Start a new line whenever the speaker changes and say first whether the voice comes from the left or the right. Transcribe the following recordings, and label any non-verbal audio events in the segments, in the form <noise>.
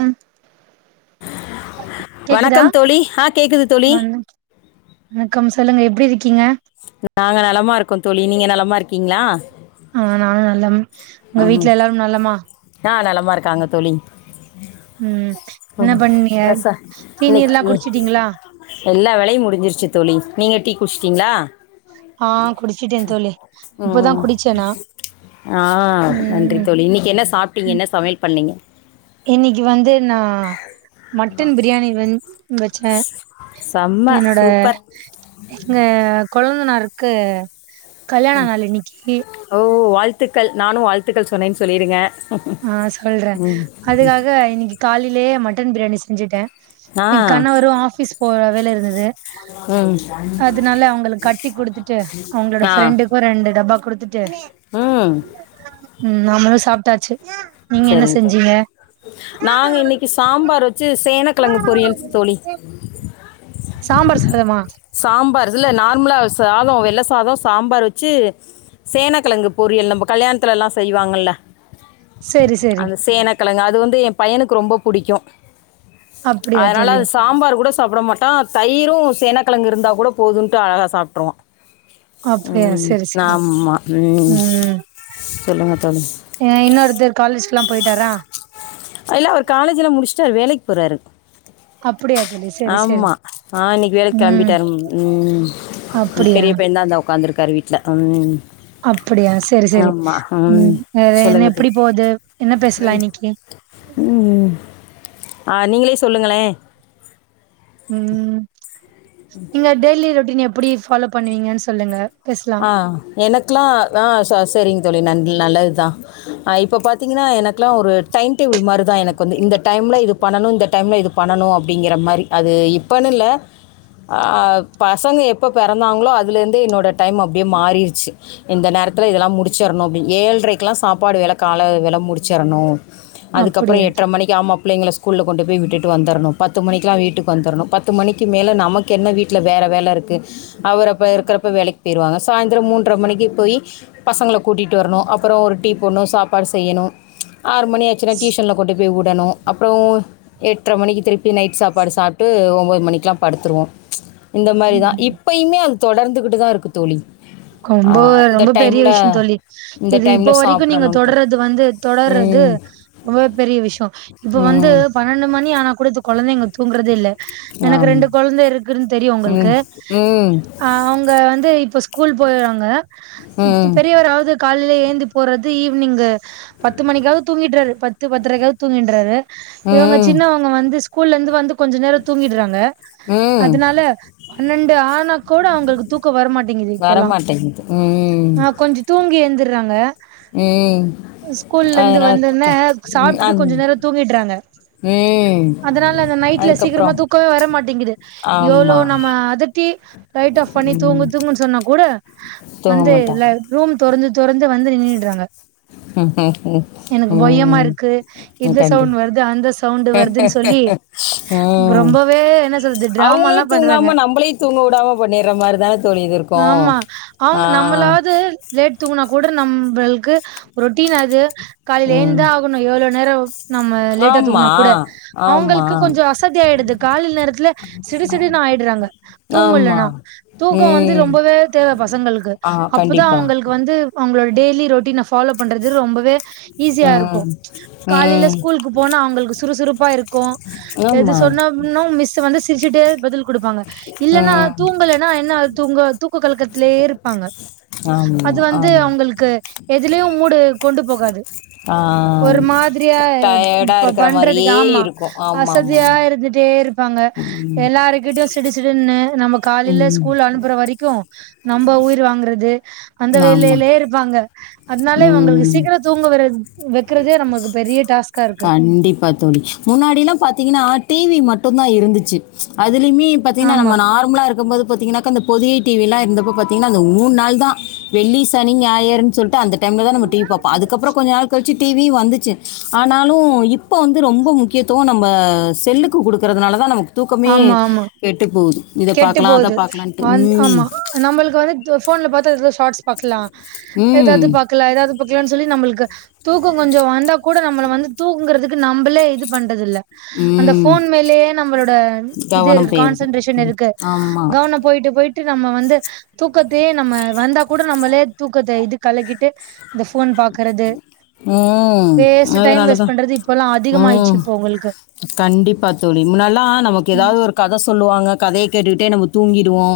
right: ம் கேக்குதா
left: வணக்கம் தோழி ஆஹ் கேக்குது தோழி.
right: வணக் வணக்கம் சொல்லுங்க எப்டி இருக்
left: நாங்க நலமா இருக்கோ தோழி நீங்க நலமா இருக் கிங்ளா
right: ஆஹ் நானு நலம். உங்க வீட்டுல எல்லாரும் நலமா?
left: மா இருக்காங்க தோழி.
right: ம் என்ன
left: <unintelligible>
right: பண்ணீங்க டீ நீர்லா
left: இன்னைக்கு
right: குடிச்சிட்டீங்களா
left: எல்லா வேலையு முடிஞ்சிருச்சு தோழி நீங்க டீ குடிச் கீங்களா
right: ஆஹ் குடிச்சுட்டேந் தோழி இப்பதா
left: ம்
right: குடிச்சே நா
left: ஆ நன்றி
right: ம்
left: தோழி இன்னிக்கு என்ன சாப்ட்டீங்க என்ன சமையல் பண்ணிங் ணீங்க
right: இன்னைக்கு வந்து நா மட்டன் பிரியாணி வந் வச்ச
left: செம்ம
right: என்னோட
left: சூப்பர்
right: எங்க கொழுந்தனார் க்கு கல்யாண நாள் இன்னிக்கி.
left: த்துக்கள் நானு வாழ்த்துக்கள் சொன்னேன்னு சொல்லிருங்க.
right: ஆ சொல்ற, அதுக்காக இன்னிக்கி காலைலயே மட்டன் பிரியாணி செஞ்சுட்டே,
left: ஆ
right: என் கணவரு ஆபீஸ் போற வேல இருந்துது
left: ம்
right: அதனால அவங்களுக்கு கட்டி குடுத்துட்டு அவங்களோட
left: ஆ
right: ஃப்ரெண்டுக்கு ரெண்டு டப்பா குடுத்துட்டு
left: ம்
right: ம் நாமளும் சாப்ட்டாச்சு. நீங்க என்ன
left: செரிங்க தோழி,
right: செஞ்சீங்க
left: நாங்க இன்னைக்கி சாம்பார் வச்சு சேன கிழங்கு பொரியல் தோழி.
right: சாம்பார் சாதமா?
left: அதுல நார்மலா சாதோ வெள்ள சாதம் சாம்பார் வச்சி சேனக்கெழங்கு பொரியல், நம்ம கல்யாணத்துல எல்லா செய்வாங்கல்ல
right: செரி செரி.
left: கெழங்கு அது வந்து எ பையனுக்கு ரொம்ப புடிக்கு.
right: அப்டியா
left: அதனால
right: தோழி
left: அது சாம்பார் கூட சாப்புட மாட்டா, தயிரு சேனக்கெழங்கு இருந்தா கூட போதுன்ட்டு அழகா சாப்ட்ருவா.
right: அப்டியா
left: ம்,
right: சேரி சேரி
left: ஆமா, ம் சொல்லுங்க
right: ஏய் இன்னொருத்தர் காலேஜ்கெல்லாம் போயிட்டாரா?
left: இல்ல அவுரு காலேஜ்லா முடிச்சுட்டு ச்ச வேலைக்கு போறாரு.
right: அப்பிடியா தோழி, செரி செரி
left: ஆ இன்னைக்கு வேலைக்கு
right: ம்
left: கெளம்பிட்டாரு. ம்.
right: அப்பிடியா
left: பெரிய பையன் தான் இந்தா உக்காந்துருக்காரு வீட்ல. ம்.
right: அப்பிடியா செரி செரி
left: ஆமா.
right: ம் வேற என்ன
left: சொல்லுங்க தோழி.
right: எப்பிடி போது? என்ன பேசலாம் இன்னிக்கு
left: ம்ஹும் ஆ நீங்களே சொல்லுங்களேன்.
right: ம் இங்க டெல்லி டெய்லி ரொட்டீன் எப்பிடி ஃபாலோ பண்ணுவீங்கன்னு சொல்லுங்க பேசலா
left: ஆ எனக்குல்லாம் ஆ ச சரிங் தோழி நன்றி நல்லதுதான் இப்ப பாத்தீங்கன்னா எனக்குல்லாம் ஒரு டைம் டேபிள் மாரிதான் எனக் கொஞ்ச இந்த டைமில இது பண்ணணும் இந்த டைமில இது பண்ணணும் அப்பிடிங்கிற மாறி அது இப்போன்னு இல்ல ஆ பசங்க எப்போ பெறந்தாங்களோ அதுலேருந்து என்னோட டைம் அப்பிடியே மாறிடுச்சு இந்த நேரத்துல இதெல்லாம் முடிச்சிடணும் அப்பிடினு ஏழ்ரைக்கெல்லாம் சாப்பாடு வேலை கால வில முடிச்சிடணும் அதுக்கப்பறம்
right: அப்டியா
left: எட்டரை மணிக்கு ஆமா பிள்ளைங்கள ஸ்கூல்ல கொண்டு போய் விட்டுட்டு வந்துரணும் பத்து மணிக்கெலா வீட்டுக்கு வந்துரணும் பத்து மணிக்கு மேல நமக்கு என்ன வீட்ல வேற வேல இருக்கு அவர் அப்போ இருக்கிறப்ப வேலைக் போயிருவாங்க சாய்ந்திரம் மூன்றரை மணிக்கு போய் பசங்களை கூட்டிகிட்டு வரணும் அப்புறம் ஒரு டீ போட்ணும் சாப்பாடு செய்யணும் ஆறு மணி ஆச்சினா டியூஷன்ல கொண்டு போய் விட் டணும் அப்புறம் எட்டரை மணிக்கு திருப்பி நைட் சாப்பாடு சாப்ட்டு ஒன்பது மணிக்கெல்லாம் படுத்துருவோம் இந்த மாதிரிதான்
right: ம்
left: இப்பயுமே அ தொடர்ந்துகிட்டு தான் இருக்கு தோழி
right: ரொம்ப ரொம்ப பெரிய
left: டைமில்
right: விஷயம் தோழி
left: இந்த
right: இது இப்போ
left: டைமில்
right: வரைக்கும் நீங்க
left: சாப்பிடணுன்ட்டு
right: தொடர்றது வந்து தொடர்றது
left: ம்
right: ரொம்ப பெரிய விஷயம் இப்ப வந்து
left: ம்
right: பன்னெண்டு மணி ஆனா கொடுத்து குழந்தங்க தூங்குறது இல்லை எனக்கு
left: ஆமாம்
right: ரெண்டு குழந்தை இரு குனு தெரியும் உங்களுக்கு
left: ம் ம்
right: அவங்க வந்து இப்ப ஸ்கூல் போயறாங்க
left: ம்
right: பெரியவராவது கா ல எந்தி போறது ஈவினிங் பத்து மணிக்காக தூங்கிடுறாரு பத் த்து பத்திரகளா தூங்கின்றாரு இவங்க
left: ம்
right: சின்னவங்க வந்து ஸ்கூல்ல இருந்து வந்து கொஞ்சம் நேரம் தூங்கிடுறாங்க
left: ம்
right: அதனால பன்னண்டு ஆனா கூட அவங்களுக்கு தூக்க வரமாட்டேங்குது இப்பல்லா
left: வரமாட்டேங்குது உம்
right: றாங்க ஸ்கூல்ல இருந்து
left: அதனால்
right: வந்தோனே
left: தூக்கம் ம்
right: சாப்பிட்டுட்டு
left: அந்
right: கொஞ்ச நேரம் தூங்கிடுறாங்க
left: ம்
right: அதனால அந்த நைட்ல சீக்கிரமா
left: அதுக்கப்புறம்
right: தூக்கமே வரமாட்டேங்குது எவ்ளோ
left: ஆமாம்
right: நம்ம அதட்டி லைட் ஆஃப் பண்ணி தூங்கு
left: ம்
right: தூங்குன்னு சொன்னா கூட
left: தூங்க
right: வந்து ல
left: மாட்டாங்க
right: ரூம் <unintelligible> தொறந்து வந்து நின்னுடுறாங்க
left: உம்
right: இருக்கு
left: உ
right: இந்த
left: கண்டி
right: சவுண்ட் வருது அந்த சவுண்டு வருதுன்னு சொல்லி
left: உம்
right: ரொம்பவே என்ன சொல்றது டிராமால்லா
left: அவங்களும்
right: பண்றாங்க
left: தூங்காம நம்பளையும் தூங்க விடாம பண்ணிற மாதிரிதானே தோழி இது இருக்கு
right: ஆமா அவங்க நம்மளாவது லேட் தூங்கணா கூட நம்பள்க்கு ரொட்டீனாது காலில ஏந்து
left: ம்
right: தான் ஆகணும் எவ்வளவு நேரம் நம்ம லேட்டா
left: ஆமா,
right: தூங்கினா கூட
left: ஆமா,
right: அவங்களுக்கு கொஞ்சம் அசதி ஆயிடுது கால நேரத்துல சிடி சிடி னுக்கு ஆயிடுறாங்க
left: ஆமா.
right: தூங்கலனா தூக்கம் வந்து
left: ம்.
right: ரொம்பவே தேவை பசங்களுக்கு
left: ஆ
right: அப்பதான்
left: கண்டிப்பா.
right: அவங்களுக்கு வந்து அவங்களோட டெய்லி ரொட்டின் ஆ ஃபாலோ பண்றது ரொம்பவே ஈஸியா இருக்கு
left: ம்,
right: ப்ச் காலையில
left: ம்.
right: ஸ்கூலுக்கு போனா அவங்களுக்கு சுறுசுறுப்பா இருக்கும் எது
left: ஆமா,
right: சொன்னோம்னு மிஸ் வந்து சிரிச்சுட்டே பதில் குடுப்பாங்க இல்லன்னா
left: ம்.
right: தூங்கலனா என்னாகு தூங்கது தூக்க கலக்கத்லே இருப்பாங்க அது
left: ஆமா,
right: வந்து
left: ஆமா.
right: அவங்கள்க்கு எதுலயு மூடு கொண்டு போகாது
left: ஆ.
right: ஒரு மாதிரியா
left: டயர்டா இருக்கிற
right: பண்றதுக்கு
left: மாரியே
right: ஆமா
left: இருக்கும். ஆமாமாமா.
right: அசதியா இருந்துட்டே இருப்பாங்க எல்லாருக்கிட்டயு சிடுசிடுனு நம்ம காலைல
left: ம்.
right: ஸ்கூல் அனுப் வரிக்கு நம்ப உயிர் வாங்றது அந்த
left: ஆமா.
right: வேலைலே இருப்பாங்க அதனால இவங்களுக்கு
left: ம்
right: சீக்கிர தூங்க வர வைக்கிறதே நமக்கு பெரிய டாஸ்கா இருக்கு
left: கண்டிப்பா தோழி முன்னாடில்லா பாத்தீங்ன்னா டி வி மட் டுந்தா இருந்துச்சு அது லயுமே பாத்தீங்னா
right: ஆமா
left: நம்ம நார்மலா இருக்கும் போது பாத்திங்கனா க்க அந்த பொதிகை டி வி-ல்லா இருந்தப்ப பாத்தீங்ன்னா அந்த மூணு நாள்தா வெள்ளி சனி ஞாயர்னு சொல் ட்டு அந்த டைம்லதா நம்ம டி வி பாப்போ அதுக்கப்றோ கொஞ்ச நாள் கழி ச்சு டி வி-யு வந்துச்சு ஆனாலு இப்போ வந்து ரொம்ப முக்கியத்துவோ நம்ம செல்லுக்கு குடுக்றதுனால தா நமக்
right: ஆமா ஆமா கெட்டு
left: பார்க்கலாம் அதை
right: போது
left: பார்க்கலான்ட்டு ம்
right: ஆமா நம்மளுக்கு வந்து போன்ல பாத்து ஷார்ட்ஸ் பாக்லா ஏதாது
left: ம்
right: பாக்லா ஏதாது பாக்லா சொல்லி நம்மளுக்கு தூக்கோ கொஞ்சோ வந்தா கூட நம்மள வந்து தூங்கறதுக்கு நம்பளே இது பண்றது இல்ல அந்த
left: ம்
right: ஃபோன் மேலயே நம்பளோ த இது
left: கவனம்
right: இருக்கு
left: போயிருது
right: கான்சென்ட்ரேஷன் இருக்கு
left: ஆமா
right: கவன போயிட்டு போயிட்டு நம்ம வந்து தூக்கத்தையே நம்ம வந்தா கூட நம்மளே தூக்கத்த இது கலக்கிட்டு இந்த ஃபோன் பாக்குறது
left: ம்
right: வேஸ்ட் டைம்
left: அதனாலதா
right: வேஸ்ட் பண்றது இப்பல்லா அதிகமாயிடுச்சு
left: ம்
right: இப்போ உங்களுக்கு
left: கண்டிப்பா தோழி முன்னல்லா நமக்கு
right: ம்
left: ஏதாவது ஒரு கத சொல் சொல்லுவாங்க கதைய கேட்டுக்கிட்டே நம்ம தூங்கிடுவோ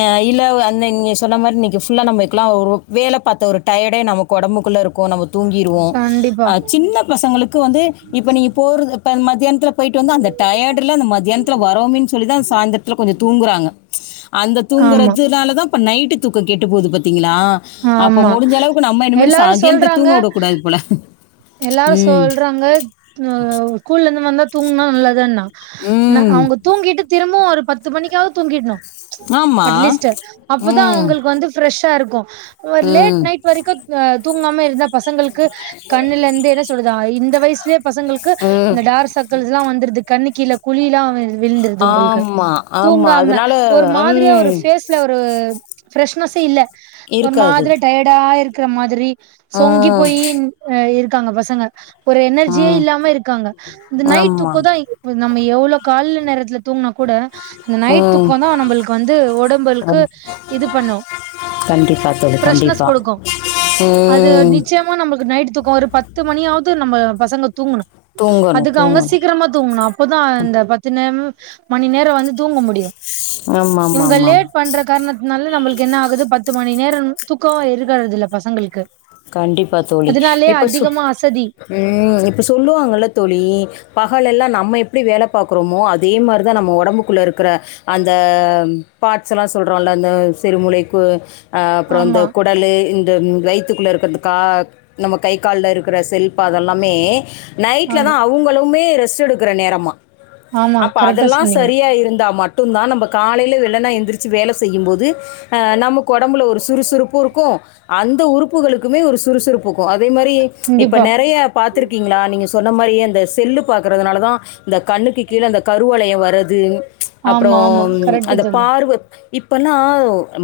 left: அ இல்ல அந் நீ சொன்ன மாரி இன்னிக்கு ஃபுல்லா நம்ம இதுக்குல்லா ஒரு வேல பாத்த ஒரு டயர்டே நமக்கு ஒடம்புக்கு குள்ள இருக்கு நம்ம தூங்கிறுவோ
right: கண்டிப்பா
left: சின்ன பசங்களுக்கு வந்து இப்ப நீங்க போற பன் மதியானத் க்குல போயிட்டு வந்து அந்த டயர்டல அந்த மதியானத்தில வரோமே சொல்லிதான் சாயந்திரத்தில கொஞ்சம் தூங்குறாங்க அந்த
right: ஆமா
left: தூங்குறதுனாலதான் இப்ப நைட்டு தூக்கோ கேட்டு போது பத்தி யிளா அப்போ
right: ஆமா
left: முடிஞ்ச அளவுக்கு நம்ம
right: எல்லாரு
left: இனிமேட் எந்த
right: சொல்றாங்க
left: தூங்க உடக்கூடாது போல
right: எல்லாரு
left: ம்
right: சொல்றாங்க அ ஸ்கூல்ருந்து வந்தா தூங்ன்னா நல்லதுன்னா நா
left: ம்
right: அவுங்க தூங்கிட்டு துர இல்ல ஒரு பத்து மணிக்காவது தூங்கிர்ணு
left: ஆமா
right: அட்லீஸ்ட்டு அப்பதா
left: ம்
right: அவங்களுக்கு வந்து ஃப்ரெஷா இருக்கு ஒரு லேட்
left: ம்
right: நைட் வரைக்கு தூங்காம இருந்தா பசங்களுக்கு கண்ணுலருந்து என்ன சொல்லுவாங்க இந்த வயசுலயே பசங்களுக்கு
left: ம்
right: இந்த டார்க் சர்க்கிள்ஸ்ல்லா வந்துருது கண்ணுக் கீழ் குழிலா வந் விழுந்துருது அவுங்களுக்கு
left: ஆமா ஆமா
right: தூங்காம
left: அதனால
right: ஒரு மாதிரியா ஒரு
left: ம்
right: ஃபேஸ்ல ஒரு ஃப்ரெஷ்னஸெ இல்ல ஒரு
left: இருக்காது
right: மாதிரி டயர்ட்டா ஆயிரு இருக்குற மாதிரி சொங்கி
left: ம்
right: போயி அ இருக்காங்க பசங்க ஒரு எனர்ஜியே
left: ம்
right: இல்லாம இருக்காங்க இந்த நைட்
left: ஆமா
right: தூக்க தா நம்ம எவ்ளோ கால்ல நேரத்துல தூங்குனா கூட அந்த நைட்
left: ம்
right: தூக்கே தா நம்பளுக்கு வந்து ஒடம்புளுக்கு
left: ஆம்.
right: இது பண்ணு
left: கண்டிப்பா தோழி
right: ஃப்ரெஷ்னஸ்
left: கண்டிப்பா
right: குடுக்கு அது
left: ம்
right: நிச்சயமா நம்பளுக்கு நைட் இப்ப ஒரு பத்து மணியாவது நம்ம பசங்க தூங்கணு
left: தூங்கணும்
right: அதுக்கு அவங்க
left: தூங்கணும்
right: சீக்கிரமா தூங்கணு அப்பதா இந்த பத்து நே மணி நேரோ வந்து தூங்க முடியு
left: ஆமா ஆமா ஆமா
right: இவங்க
left: ஆமா
right: லேட் பண்ற காரணத் அதுனால நம்மளுக்கு என்ன ஆகுது பத்து மணி நேரோ தூக்கே இருக்கறது இல்ல பசங்களுக்கு
left: கண்டிப்பா தோழி
right: அதனாலயே
left: இப்ப
right: அதிகமா அசதி
left: உம் இப்ப சொல்லுவாங்கல்ல தோழி பகலெல்லா நம்ம எப்பிடி வேல பாக்குறோமோ அதே மாரிதா நம்ம ஒடம்புக்குள்ளே இருக்கற அந்த பார்ட்ஸ்ல்லா சொல்றோல்ல அந்த சிறுமூளைக்கு அ அப்புற இந்த
right: ஆமா
left: குடலு இந்த வயித் த்துகுள்ள இருக் துக்கர்த்துக்காக் நம்ம கை கால்ல இருக்கற செல்பா அதெல்லாமே நைட்லதா
right: ஆமா
left: அவுங்களுமே ரெஸ்ட் எடு க்குற நேரமா
right: ஆமா
left: அப்ப
right: கரெக்டா
left: அதெல்லா
right: சொன்னீங்க
left: சரியா இருந்தா மட் மட்டுந்தா நம்ம காலைல வெள்ளன எந்திரிச்சு வேல செய்யும்போது அ நமக்கு ஒடம்புல ஒரு சுறுசுறுப்பு இருக்கு அந்த உறுப்புகளுக் குமே ஒரு சுறுசுறுப்புக் கு அதே மாரி இப்ப
right: கண்டிப்பா
left: நெறயா பாத்ருக்கீங்களா நீங்க சொன் ன மாரி அந்த செல்லு பாக்கறதுனாலதா இந்த கண்ணுக்கு கீழ அந்த கருவளயொ வரது
right: ஆமா ஆமா
left: அப்பறோம்
right: கரெக்ட்டு
left: அந்த
right: தோழி
left: பார்வ இப்பல்லா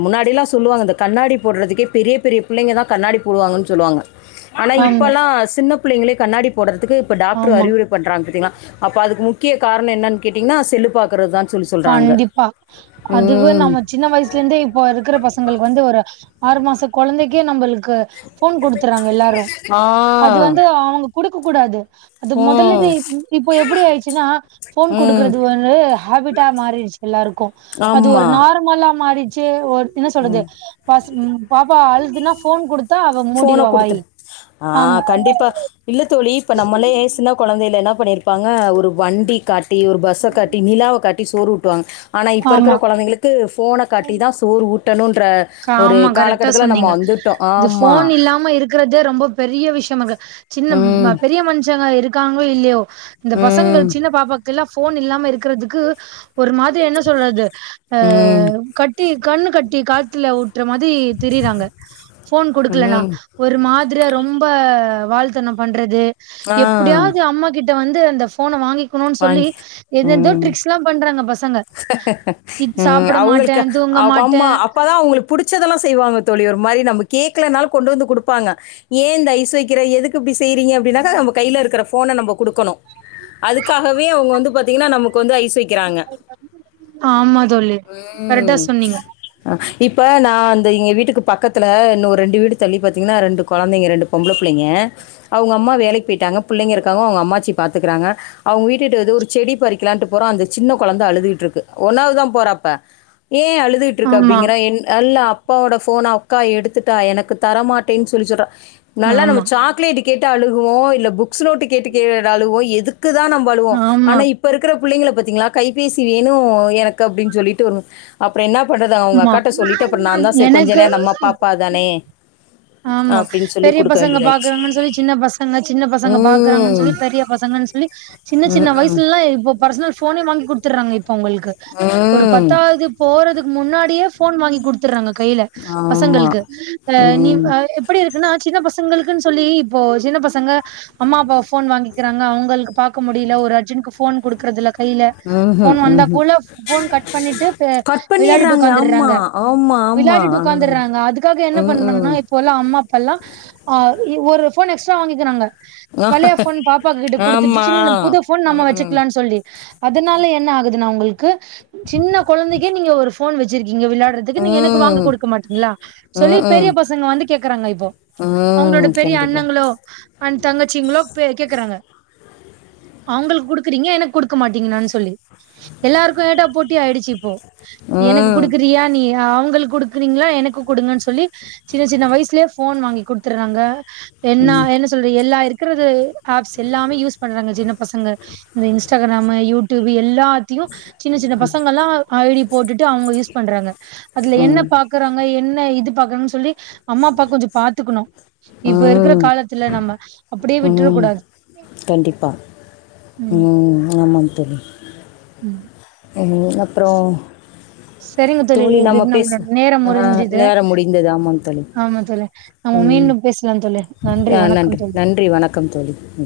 left: முன்னாடிலா சொல்லுவாங்க இந்த கண்ணாடி போடுறதுக்கே பெரிய பெரிய புள்ளைங்கதா கண்ணாடி போடுவாங்கன் சொல்லுவாங்க ஆனா
right: ஆமா
left: இப்பல்லா சின்னப் புள்ளைங்களே கண்ணாடி போடுறது துக்கு இப்ப டாக்ட்ரு
right: ஆமா
left: அறிவுரை பண்றாங் பாத்தீங்ளா அப்ப அதுக்கு முக்கிய காரணொ என்னனு கேட்டீங்கன்னா செல்லு பாக்குறதா
right: கண்டிப்பா அதுக்கு நம்ம சின்ன வயசுலந்தே இப்ப இருக்கிற பசங்களுக்கு வந்து ஒரு ஆறு மாச கொழந்தைக்கே நம்பளுக்கு ஃபோன் குடுத்துறாங்க எல்லாரு அது
left: ஆ
right: வந்து அவங்க குடுக்க கூடாது அது மொதல்லந்தே
left: ம்
right: இப் இப்போ எப்படி ஆயிடுச்சுன்னா ஃபோன்
left: ம்
right: குடுக்குறது ஒரு ஹேபிட் டா மாறிடுச்சு எல்லாருக்கு அது ஒரு
left: ஆமாம்
right: நார்மலா மாறி ச்சு ஒரு என்ன சொல்லது பசும் பாப்பா அழுது துன்னா ஃபோன் குடுத்
left: ஃபோன குடுத்ரு
right: ஆமா
left: ஆஹ் கண்டிப்பா இல்ல தோழி இப்ப நம்மளே சின்ன கொழந்தை ல என்ன பண்ணியிருப்பாங்க ஒரு வண்டி காட் டி ஒரு பஸ்ஸ காட்டி நிலாவ காட் டி சோறூட்டுவாங்க ஆனா இப்போ
right: ஆமா
left: இருக்கற கொழந்தைங்களுக்கு ஃபோன காட்டிதா சோறு ஊட்டணுன்ற ஒரு
right: ஆமா கரெக்டா
left: காலக்கட்டத்தில நம்மோ
right: சொன்னீங்க
left: வந்துட்டோ
right: இது
left: ஆமா
right: ஃபோன் இல்லாம இருக்கறது ரொம்ப பெரிய விஷயமாக்கு சின்ன ம
left: ம்
right: பெரிய மனுஷங்க இருக் க்காங்களோ இல்யோ இந்த
left: ம்
right: பசங்கள் சின்ன பாப்பாக் ல்லா ஃபோன் இல்லாம இருக்றதுக்கு ஒரு மாதிர் என் சொல்றது
left: ம்
right: அஹ் கட்டி கண்ணு கட்டி காத்துல உட் த்ர மாதி திரிறாங்க ஃபோன் குடுக்கலனா
left: ம்
right: ஒரு மாத்ரியா ரொம் ரொம்ப வால்த்தனம் பண்றது
left: ஆ
right: எப்டியாவது அம்மா கிட் ட்ட வந்து அந்த போன வாங்கி க்கனு சொல்லி
left: வாங்கி
right: எது எதோ ட்ரிக்ஸ் எல்லா பண்றாங்க பசங்க இ
left: உம்
right: சாப்ட மாட்டே
left: அவங்களுக்கு
right: தூங்க
left: அப்
right: மாட்டே
left: அம்மா அப்பாதா அவங்களுக்கு புடுச்சதெல்லா செய்வாங்க தோழி ஒரு மாரி நம்ம கேக்கலனாலு கொண்டு வந்து குடுப்பாங்க ஏ இந்த ஐஸ் வக்கற எதுக்கு இப்டி செய்றீங்க அப்டினாகா நம்ம கைல இருக்ற ஃபோன நம்ம கு டுக்கணு அதுக் அதுக்காகவே அவங்க வந்து பாத்தீங்கன்னா நமக் வந்து ஐஸ் வைக் க்கறாங்க
right: ஆமா தோழி கரெக்டா
left: உம்
right: சொன்னீங்க
left: இப் இப்ப நா அந்த எங்க வீட்டுக்கு பக்கத்துல இன்னொரு ரெண்டு வீடு தள்ளி பாத்தீங்கன்னா ரெண்டு கொழந்தைங்க ரெண்டு பொம்பள புள்ளங்க அவ்ங்க அம்மா வேலைக்கு போய்ட்டாங்க புள்ளைங்க இருக்காங்க அவங்க அம்மாச்சி பாத்துக்கறாங்க அவ்ங்க வீட்டுட்ட எதோ ஒரு செடி பறிக்கலான்ட்டு போறோ அந்த சின்ன கொழந்த அழுதுகிட்டு இருக்கு ஒன்னாவ்தா போறப்ப ஏ அழுதுகிட்டுருக்க
right: ஆமா
left: அப்டிங்கற என் ல்ல அப் அப்பாவோட ஃபோன அக்கா எடுத்துட்டா எனக்கு தரமாட்டேன்னு சொல்லி சொல்றா நல்லா நம்ம
right: ஆமா
left: சாக்லேட் கேட்டா அழுகுவோ இல்ல புக்ஸ் நோட்டு கேட்டு கே அழுகுவோ எதுக்கு க்குதா நம்மழுவோ
right: ஆமா
left: ஆனா இப்ப இருக்றப் புள்ளைங்கள பாத்தீங்களா கைபேசி வேணு எனக்கு அப்டின்னு சொல்லிட்டு வரு அப் அப்றோ என்னா பண்றது அவங்க
right: ஆமா
left: அக்காட்ட சொல்லிட்டு அப்றோ நாதா செரி கொஞ்ச
right: எனக்கு
left: நேரம் நம்ம பாப்பாதானே
right: ஆமா பெரிய பசங்க பாக்குறாங்கன்னு சொல்லி சின்ன பசங்க சின்ன பசங்க பாக்குறாங்கன்னு
left: ம்.
right: சொல்லி பெரிய பசங்கன்னு சொ ல்லி சின்ன சின்ன
left: ம்ஹ்ம்.
right: வயசுலல்லா இப்ப பர்சனல் ஃபோனே வாங்கி குடுத்றாங்க இப் உங்களுக்கு ஒரு
left: ம்.
right: பத்தாவது போறதுக்கு முன்னாடி ப்யே போன் வாங்கி கு டுத்றாங்க கைல
left: ஆமா.
right: பசங்களுக்கு ஹ நீ
left: ம்.
right: ஹ எப்டி இருக்குன்னா சின்ன பசங் த்துங்களுக்குன்னு சொல்லி இப்போ சின்ன பசங்க அம்மா அப்பா ஃபோன் வாங்கிக்றாங்க அவங்களுக் பாக்க முடில ஒரு அர்ஜென்க்கு போன் குடுக்றதுல கைல
left: ம்ஹ்ம்,
right: ஃபோன் வந்தா
left: ம்ஹ்ம்.
right: கூல ஃபோன் கட் பண்ணிட்டு பே
left: கட்
right: விளாடிட்டு
left: பண்ணிர்றாங்க. ஆமா,
right: உக்காந்துடுறாங்க
left: ஆமா, ஆமா.
right: விளாடிட்டு
left: ம்.
right: உக்காந்துடுறாங்க அதுக்காக என்ன பண்றாங்கன்னா
left: ம்ஹ்ம்.
right: இப் போல அம்மா அப்பால்லா அதாது ஒரு போன் எக்ஸ்ட்ரா வாங்கிக்கிறாங்க பழைய ஃபோன் பாப்பா கிட்ட குடுத்துட்டு
left: ஆமா.
right: சின்ன புது ஃபோன் நம்ம
left: ம்ஹ்ம்.
right: வச்சிக்கலான்னு சொல்லி அதுனால என்ன ஆகுதுன்னா உங்களுக்கு சின்ன கொழந்தைக்கே நீங்க ஒரு ஃபோன் வச்சிருக்கீ இங்க விளாடுறதுக்கு நீங்க எனக்கு வாங்கி
left: ம்.
right: குடுக்க மாட்டீங்களா
left: ம்ஹ்ம்.
right: சொல்லி பெரிய
left: ம்.
right: பச வந்து கேக்கறாங்க இப்போ அவுங்களோட
left: ம்
right: பெரிய
left: கண்டிப்பா.
right: அண்ணங்களோ அண்ட் தங்கச்சிங்களோ பே கேக்கறாங்க அவுங்களுக்கு குடுக்குறீங்க எனக்கு குடுக்க மாட்டீங்களான்னு சொல்லி எல்லாருக்கு ஏட்டா போட்டி ஆயிடுச்சி இப்போ எனக்கு
left: ம்.
right: குடுக்குரியா நீ அவுங்களுக்கு குடுக்குறீங்களா எனக்கு குடுங்கன்னு சொல்லி சின்ன சின்ன வயசுலயே ஃபோன் வாங்கி குடுத்தர்றாங்க என்னா
left: ம்.
right: என்ன சொல்ற எல்லா இருக் க்கறது ஆப்ஸ் எல்லாமே யூஸ் பண்றாங்க சின்ன பசங்க இந்த இன்ஸ்டாகிராமு யூ டியூபு எல் லாத்தயு சின்ன சின்ன பசங்கல்லா ஐ டி போட்டுட்டு அவங்க யூஸ் பண்றாங்க அதுல என்ன
left: ம்.
right: பாக்கறாங்க என்ன இந்த இது பாக்கனுன்னு சொல்லி அம்மா அப்பா கொஞ்சோ பாத்துக்கணு இப்ப இருக்கிற
left: ம்.
right: காலத்துல நம்ம அப்டியே விட்டுற
left: ம்.
right: கூடாது
left: கண்டிப்பா.
right: ம்
left: தோழி
right: ம்
left: ம் அப்புறோ
right: சரிங்க தோழி இது நம்மளோட நேரம்
left: ஆ
right: முறிஞ்சுது
left: நேரம் முடிந்தது. ஆமாம் தோழி.
right: ஆமா தோழி நம்ம
left: ம்.
right: மீண்டும் பேசலாம் தோழி நன்றி
left: அ
right: வணக்கம் தோழி
left: நன்றி. வணக்கம் தோழி. ம்.